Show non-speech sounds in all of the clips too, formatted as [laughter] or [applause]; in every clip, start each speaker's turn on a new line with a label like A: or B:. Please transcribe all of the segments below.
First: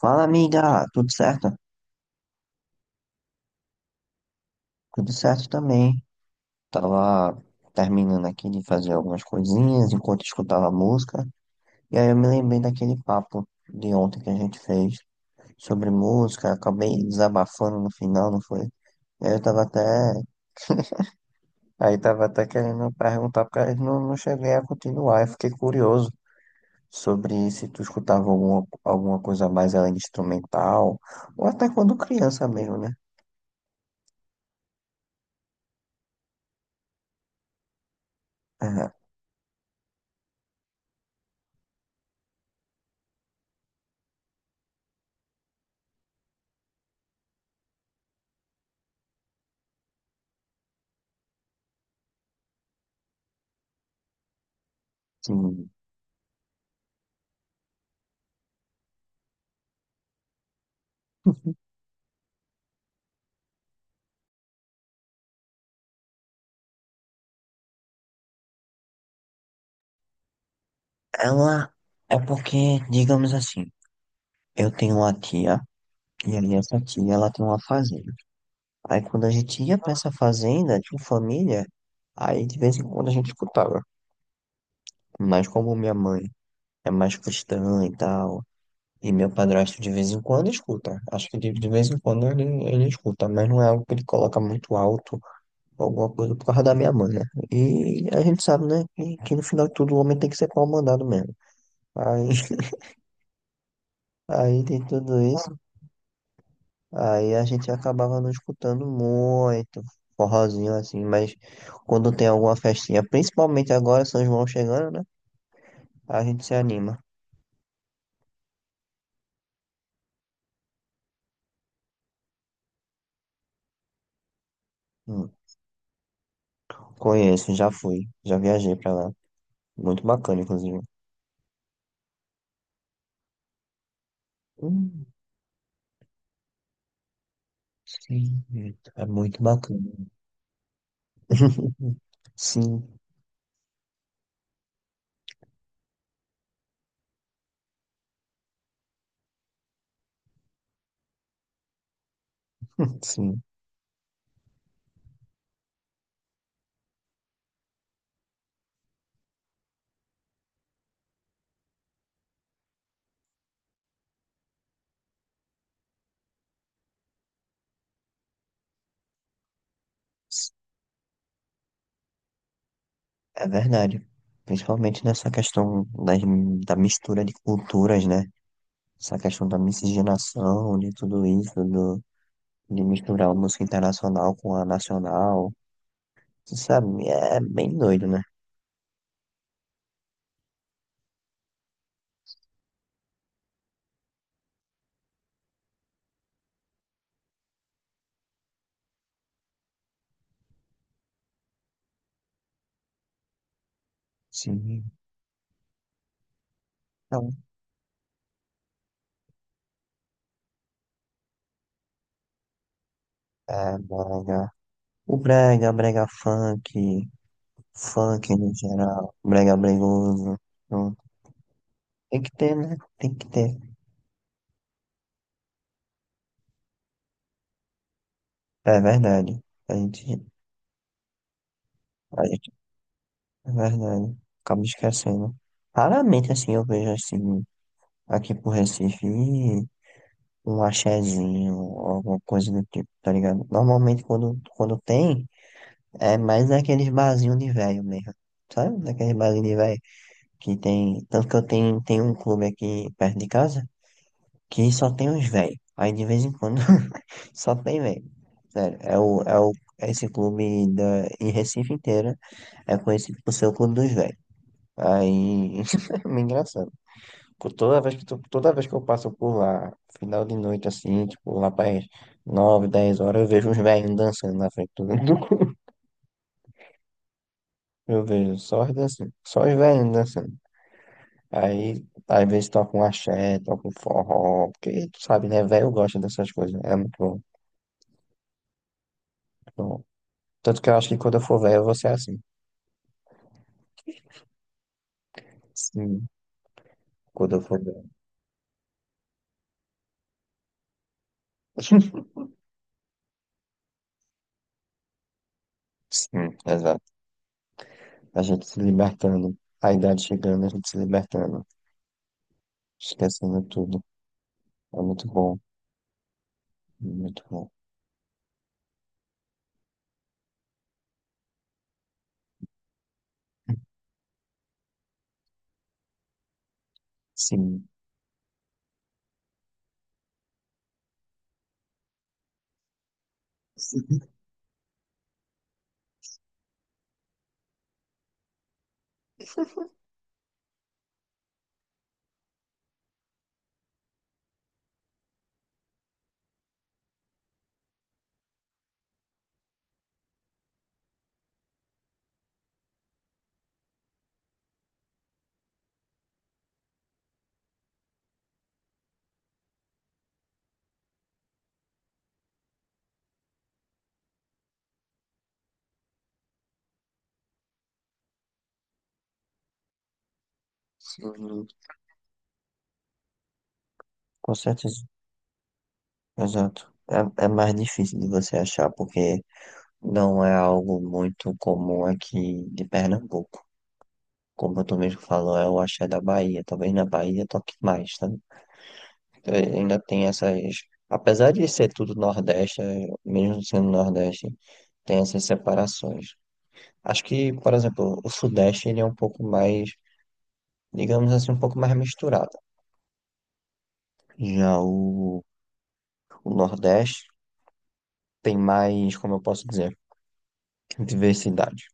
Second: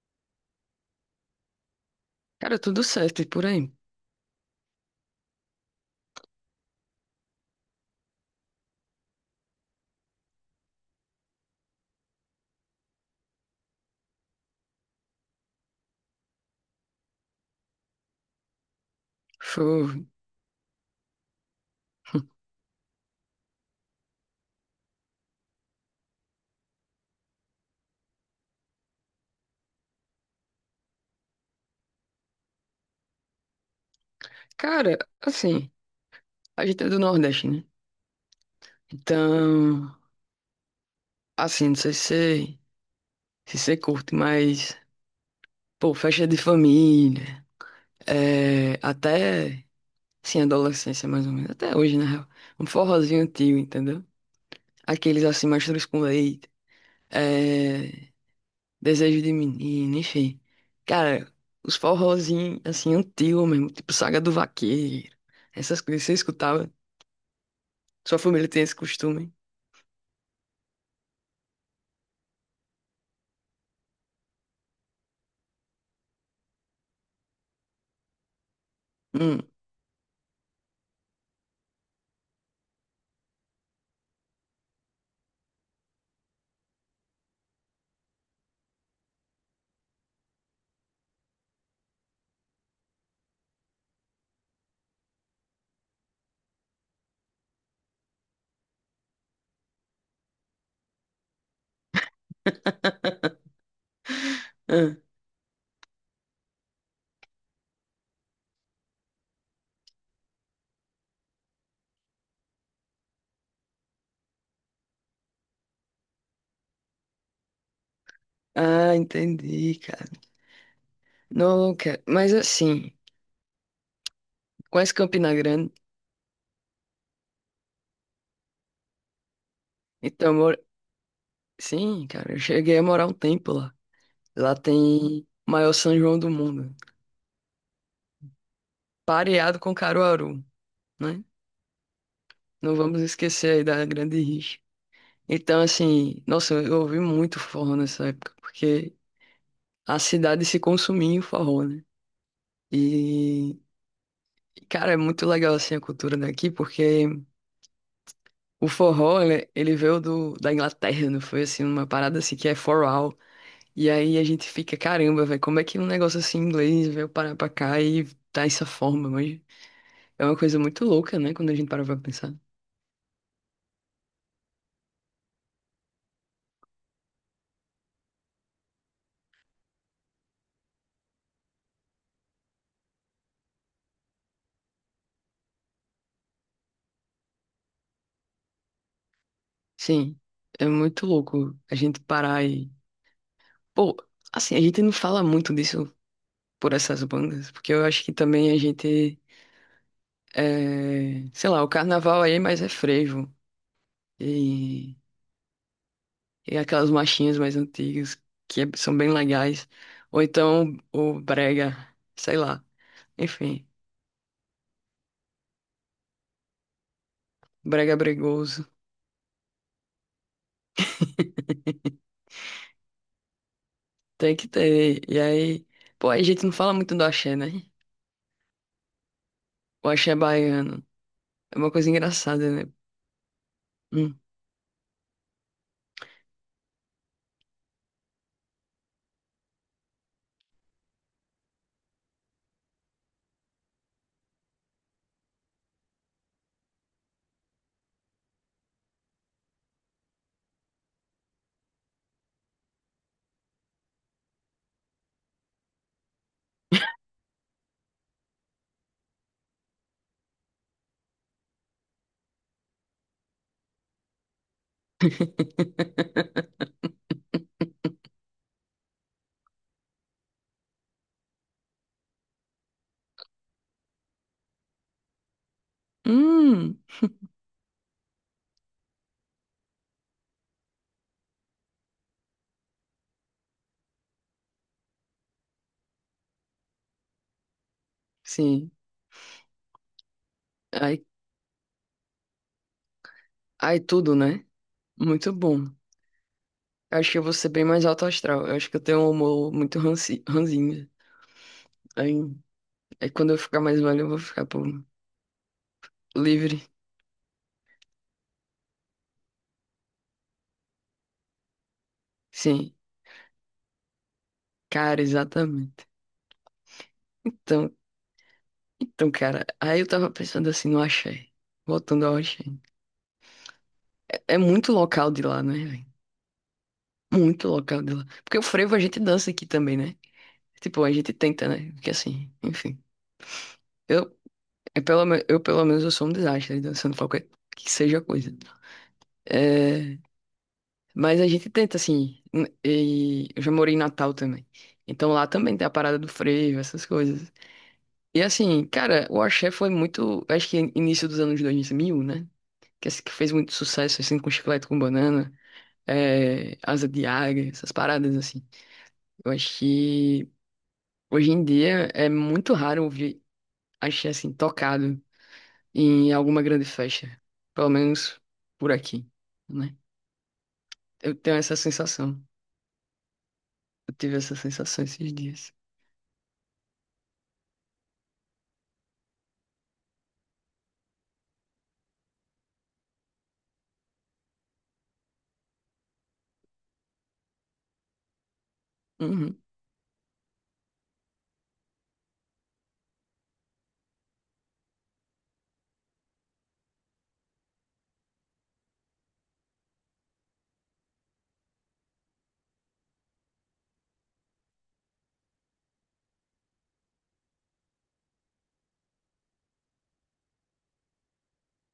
A: Fala, amiga, tudo certo?
B: Cara, tudo certo e por aí.
A: Tudo certo também. Tava terminando aqui de fazer algumas coisinhas enquanto escutava música, e aí eu me lembrei daquele papo de ontem que a gente fez sobre música, acabei desabafando no final, não foi? E aí eu tava até,
B: Show.
A: aí tava até
B: [laughs]
A: querendo perguntar, porque eu não cheguei a continuar, eu fiquei curioso sobre se tu escutava alguma coisa mais além de instrumental, ou até quando criança mesmo, né?
B: Cara, assim, a gente é do Nordeste, né?
A: [laughs] Aham.
B: Então, assim, não sei se você, se você curte, mas, pô, festa de família, é, até, assim, adolescência mais ou menos, até hoje, na real. Um forrozinho antigo, entendeu? Aqueles, assim,
A: Sim.
B: mastros com leite, é, desejo de menino, enfim. Cara, os forrozinhos, assim, antigos mesmo, tipo Saga do Vaqueiro, essas coisas, você escutava? Sua família tem esse costume?
A: Ela É porque, digamos assim, eu tenho uma tia, e aí essa tia ela tem uma fazenda. Aí quando a
B: Hum.
A: gente ia pra essa fazenda, tinha família, aí de vez em quando a gente escutava. Mas como minha mãe é mais cristã e tal, e meu padrasto de vez em quando escuta. Acho que de vez em quando ele escuta, mas não é algo que ele coloca muito alto, ou alguma coisa por causa da minha mãe, né? E a gente sabe, né, que no final de tudo o homem tem que ser pau mandado mesmo. Aí,
B: [laughs]
A: [laughs] aí tem tudo isso. Aí a gente acabava não escutando muito forrozinho assim, mas quando tem alguma festinha, principalmente agora São João chegando, né? A gente se anima.
B: Ah, entendi, cara. Não, cara, mas assim, conhece
A: Hum,
B: Campina Grande?
A: conheço, já fui, já viajei pra lá. Muito
B: Então, eu
A: bacana,
B: moro...
A: inclusive.
B: sim, cara, eu cheguei a morar um tempo lá. Lá
A: Hum,
B: tem o maior São João do mundo,
A: sim, é muito
B: pareado com
A: bacana.
B: Caruaru, né?
A: [laughs]
B: Não
A: Sim,
B: vamos esquecer aí da Grande Rixa. Então, assim, nossa, eu ouvi muito forró nessa época, porque a cidade se consumia em forró, né?
A: sim,
B: E, cara, é muito legal assim a cultura daqui, porque o forró, ele veio da Inglaterra, não foi assim, uma parada assim que é for all. E aí a gente fica, caramba, velho, como é que um negócio assim em inglês veio parar pra cá e tá essa forma? Mas é uma coisa muito louca, né, quando a gente para pra pensar.
A: é verdade. Principalmente nessa questão das, da mistura de culturas, né? Essa questão da miscigenação, de tudo isso, de misturar o música internacional com a nacional. Tu sabe, é bem doido, né?
B: Sim, é muito louco a gente parar e. Pô, assim, a gente não fala muito disso por essas bandas, porque eu acho que também a gente. Sei lá, o carnaval aí é mais é frevo.
A: Sim.
B: E E aquelas
A: Então,
B: marchinhas mais antigas, são bem legais. Ou então o brega, sei lá. Enfim,
A: é brega. O brega, brega funk,
B: brega é
A: funk no
B: bregoso.
A: geral, brega bregoso. Então, tem que ter, né? Tem que ter.
B: Tem que ter. E aí, pô, a gente não fala muito do axé, né?
A: É verdade. A
B: O
A: gente,
B: axé baiano. É uma coisa
A: a
B: engraçada,
A: gente,
B: né?
A: é verdade.
B: Hum.
A: Acabo esquecendo. Raramente, assim, eu vejo, assim, aqui pro Recife, um axezinho, alguma coisa do tipo, tá ligado? Normalmente, quando tem. É mais naqueles barzinhos de velho mesmo. Sabe? Naqueles barzinhos de velho que tem. Tanto que eu tenho um clube aqui perto de casa que só tem uns velhos. Aí de vez em quando [laughs] só tem velho. Sério, esse clube da, em Recife inteira é conhecido por ser o clube dos velhos. Aí [laughs] é meio engraçado.
B: [laughs]
A: Por toda vez que, toda vez que eu passo por lá, final de noite assim, tipo lá para as 9, 10 horas, eu vejo uns velhinhos dançando na frente do. [laughs]
B: Hum,
A: Eu vejo só os dançando, só os velhinhos dançando. Aí, às vezes toca um axé, toca um forró, porque tu sabe, né? Velho gosta dessas coisas, né, é muito bom. Muito
B: sim.
A: bom. Tanto que eu acho que
B: Aí,
A: quando eu for velho, eu vou ser assim.
B: aí tudo, né? Muito bom.
A: Sim,
B: Eu acho que eu vou
A: quando eu
B: ser
A: for
B: bem mais
A: velho.
B: alto astral. Eu acho que eu tenho um humor muito ranzinho. Aí,
A: [laughs]
B: aí quando eu ficar mais velho, eu vou ficar, pô,
A: Sim,
B: livre.
A: exato. A gente se libertando, a idade chegando, a gente se libertando,
B: Sim.
A: esquecendo tudo. É
B: Cara,
A: muito bom,
B: exatamente.
A: muito bom.
B: Então, então, cara, aí eu tava pensando assim no axé. Voltando ao axé. É muito local de lá, né, velho? Muito
A: Sim.
B: local de lá. Porque o frevo a gente dança aqui também, né? Tipo, a gente tenta, né? Porque assim, enfim. Eu,
A: [laughs]
B: eu pelo menos eu sou um desastre dançando qualquer que seja a coisa. É, mas a gente tenta, assim. E eu já morei em Natal também. Então lá também tem a parada do frevo, essas coisas. E assim, cara, o axé foi muito, acho que início dos anos 2000, né? Que é esse que fez muito sucesso, assim, com chiclete com banana, é, asa de águia, essas paradas, assim. Eu acho que hoje em dia é muito raro ouvir axé, assim, tocado em alguma grande festa. Pelo menos por aqui, né? Eu tenho
A: Sim,
B: essa sensação. Eu tive
A: com
B: essa sensação
A: certeza,
B: esses dias.
A: exato. É, é mais difícil de você achar, porque não é algo muito comum aqui de Pernambuco. Como tu mesmo falou, é o axé da Bahia. Talvez na Bahia toque mais, sabe? Então,
B: Uhum.
A: ainda tem essas. Apesar de ser tudo Nordeste, mesmo sendo Nordeste, tem essas separações. Acho que, por exemplo, o Sudeste ele é um pouco mais, digamos assim, um pouco mais misturado. Já o Nordeste tem mais, como eu posso dizer, diversidade,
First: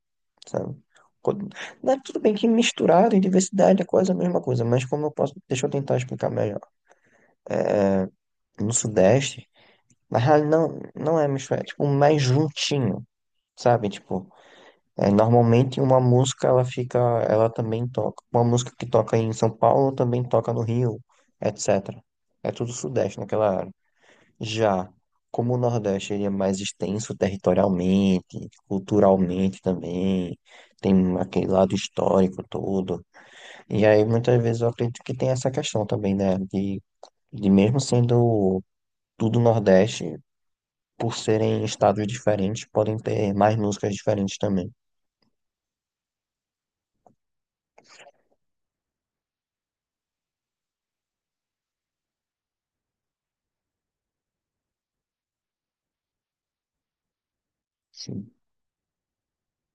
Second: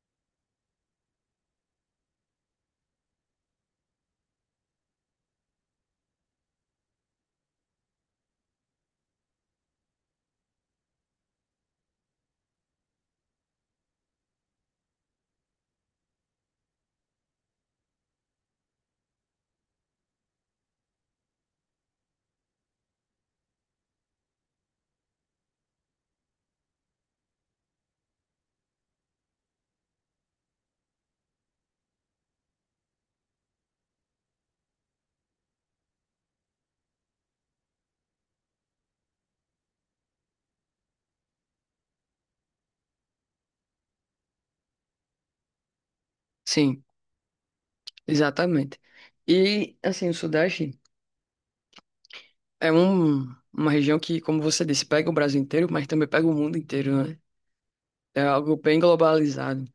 A: sabe? Quando- né, tudo bem que misturado e diversidade é quase a mesma coisa, mas como eu posso, deixa eu tentar explicar melhor. No Sudeste, na real, não é misturado, é tipo mais juntinho, sabe? Tipo, é, normalmente uma música ela fica, ela também toca. Uma música que toca em São Paulo também toca no Rio, etc. É tudo Sudeste naquela área. Já como o Nordeste ele é mais extenso territorialmente, culturalmente também, tem aquele lado histórico todo. E aí muitas vezes eu acredito que tem essa questão também, né? De mesmo sendo tudo Nordeste, por serem estados diferentes, podem ter mais músicas diferentes também.
B: Sim, exatamente. E, assim, o Sudeste é um, uma região que, como você disse, pega o Brasil inteiro, mas também pega o mundo inteiro, né? É
A: Sim,
B: algo bem globalizado.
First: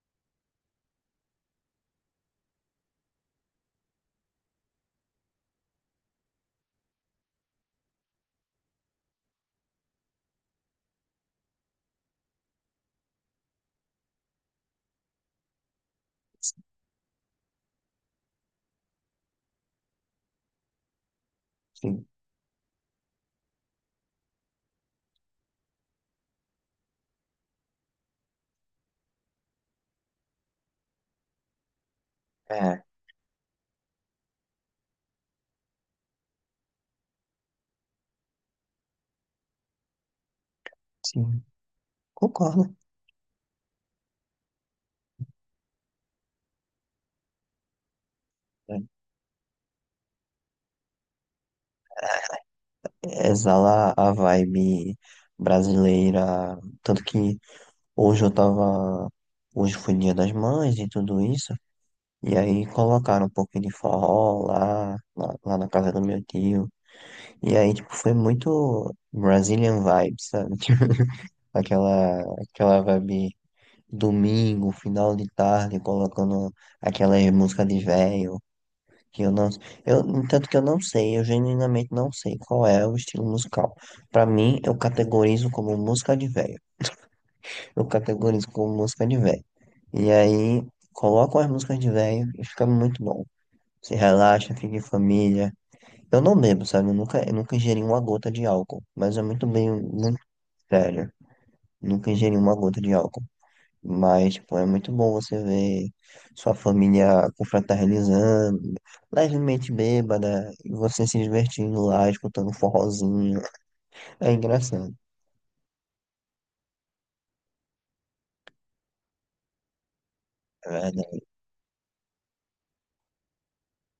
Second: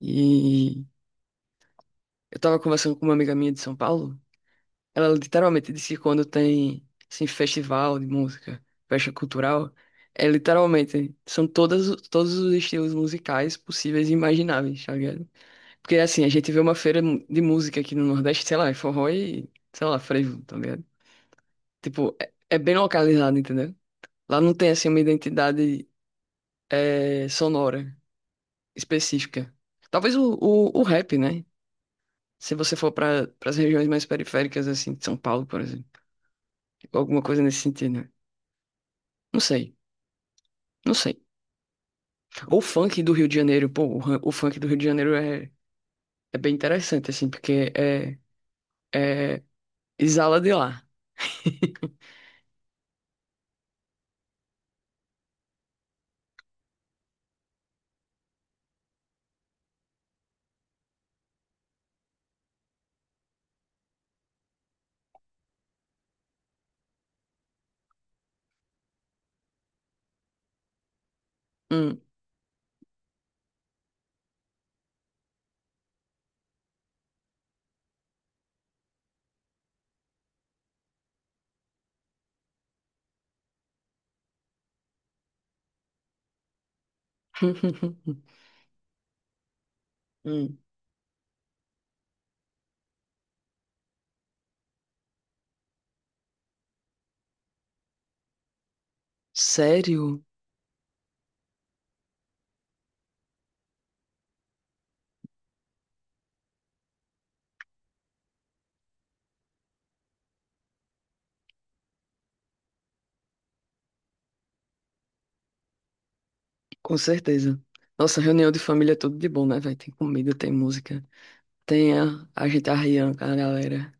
B: E eu tava conversando com uma amiga minha de São Paulo. Ela literalmente disse que quando tem, assim, festival de música, festa cultural, é literalmente, são todos os estilos musicais possíveis e imagináveis, tá ligado? Porque, assim, a gente vê uma de música aqui no Nordeste, sei lá, é forró e, sei lá, frevo, tá ligado?
A: sim,
B: Tipo, é bem localizado, entendeu? Lá não tem, assim, uma identidade sonora específica. Talvez o rap, né? Se você
A: é,
B: for para as regiões mais periféricas, assim, de São Paulo, por exemplo. Alguma coisa nesse sentido, né? Não sei, não sei.
A: sim,
B: Ou
A: concordo.
B: funk do Rio de Janeiro, pô, o funk do Rio de Janeiro é bem interessante, assim, porque
A: É,
B: é, exala de lá.
A: exala a vibe brasileira, tanto que hoje eu tava, hoje foi Dia das Mães e tudo isso, e aí colocaram um pouquinho de forró lá na casa do meu tio, e aí, tipo, foi muito Brazilian vibes, sabe? [laughs]
B: Hum.
A: Aquela vibe domingo, final de tarde, colocando aquelas músicas de velho que eu não, eu, tanto que eu não sei, eu genuinamente não sei qual é o estilo musical. Pra mim, eu categorizo como música de velho. Eu
B: [laughs]
A: categorizo como música de velho. E
B: Hum.
A: aí, coloco as músicas de velho e fica muito bom. Se relaxa, fica em família. Eu não bebo, sabe? Eu nunca ingeri uma gota de álcool, mas é muito bem, muito
B: Sério?
A: sério. Nunca ingeri uma gota de álcool. Mas, tipo, é muito bom você ver sua família confraternizando, levemente bêbada, e você se divertindo lá, escutando um forrozinho. É engraçado,
B: Com certeza. Nossa, reunião de família é tudo de bom, né, velho? Tem comida, tem
A: é
B: música,
A: verdade.
B: tem a gente arriando com a galera.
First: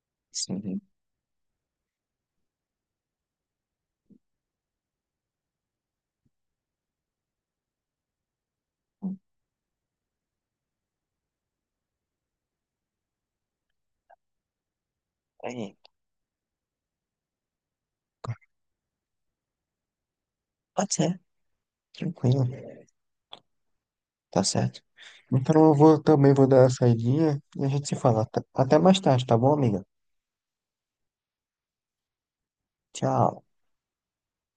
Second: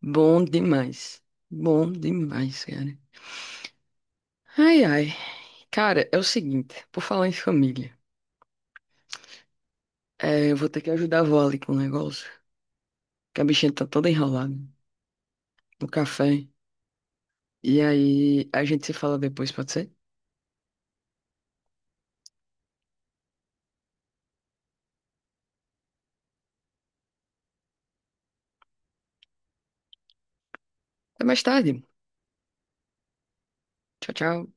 B: Bom
A: Sim.
B: demais. Bom demais, cara. Ai, ai. Cara, é o seguinte, por falar em família, é, eu vou ter que ajudar a vó ali com o negócio, que a bichinha tá toda enrolada
A: É,
B: no café. E aí a gente se fala depois, pode ser?
A: pode ser, tranquilo, tá certo. Então eu vou, também vou dar uma saidinha e a gente se fala. Até mais tarde, tá bom, amiga?
B: Até mais tarde.
A: Tchau.
B: Tchau, tchau.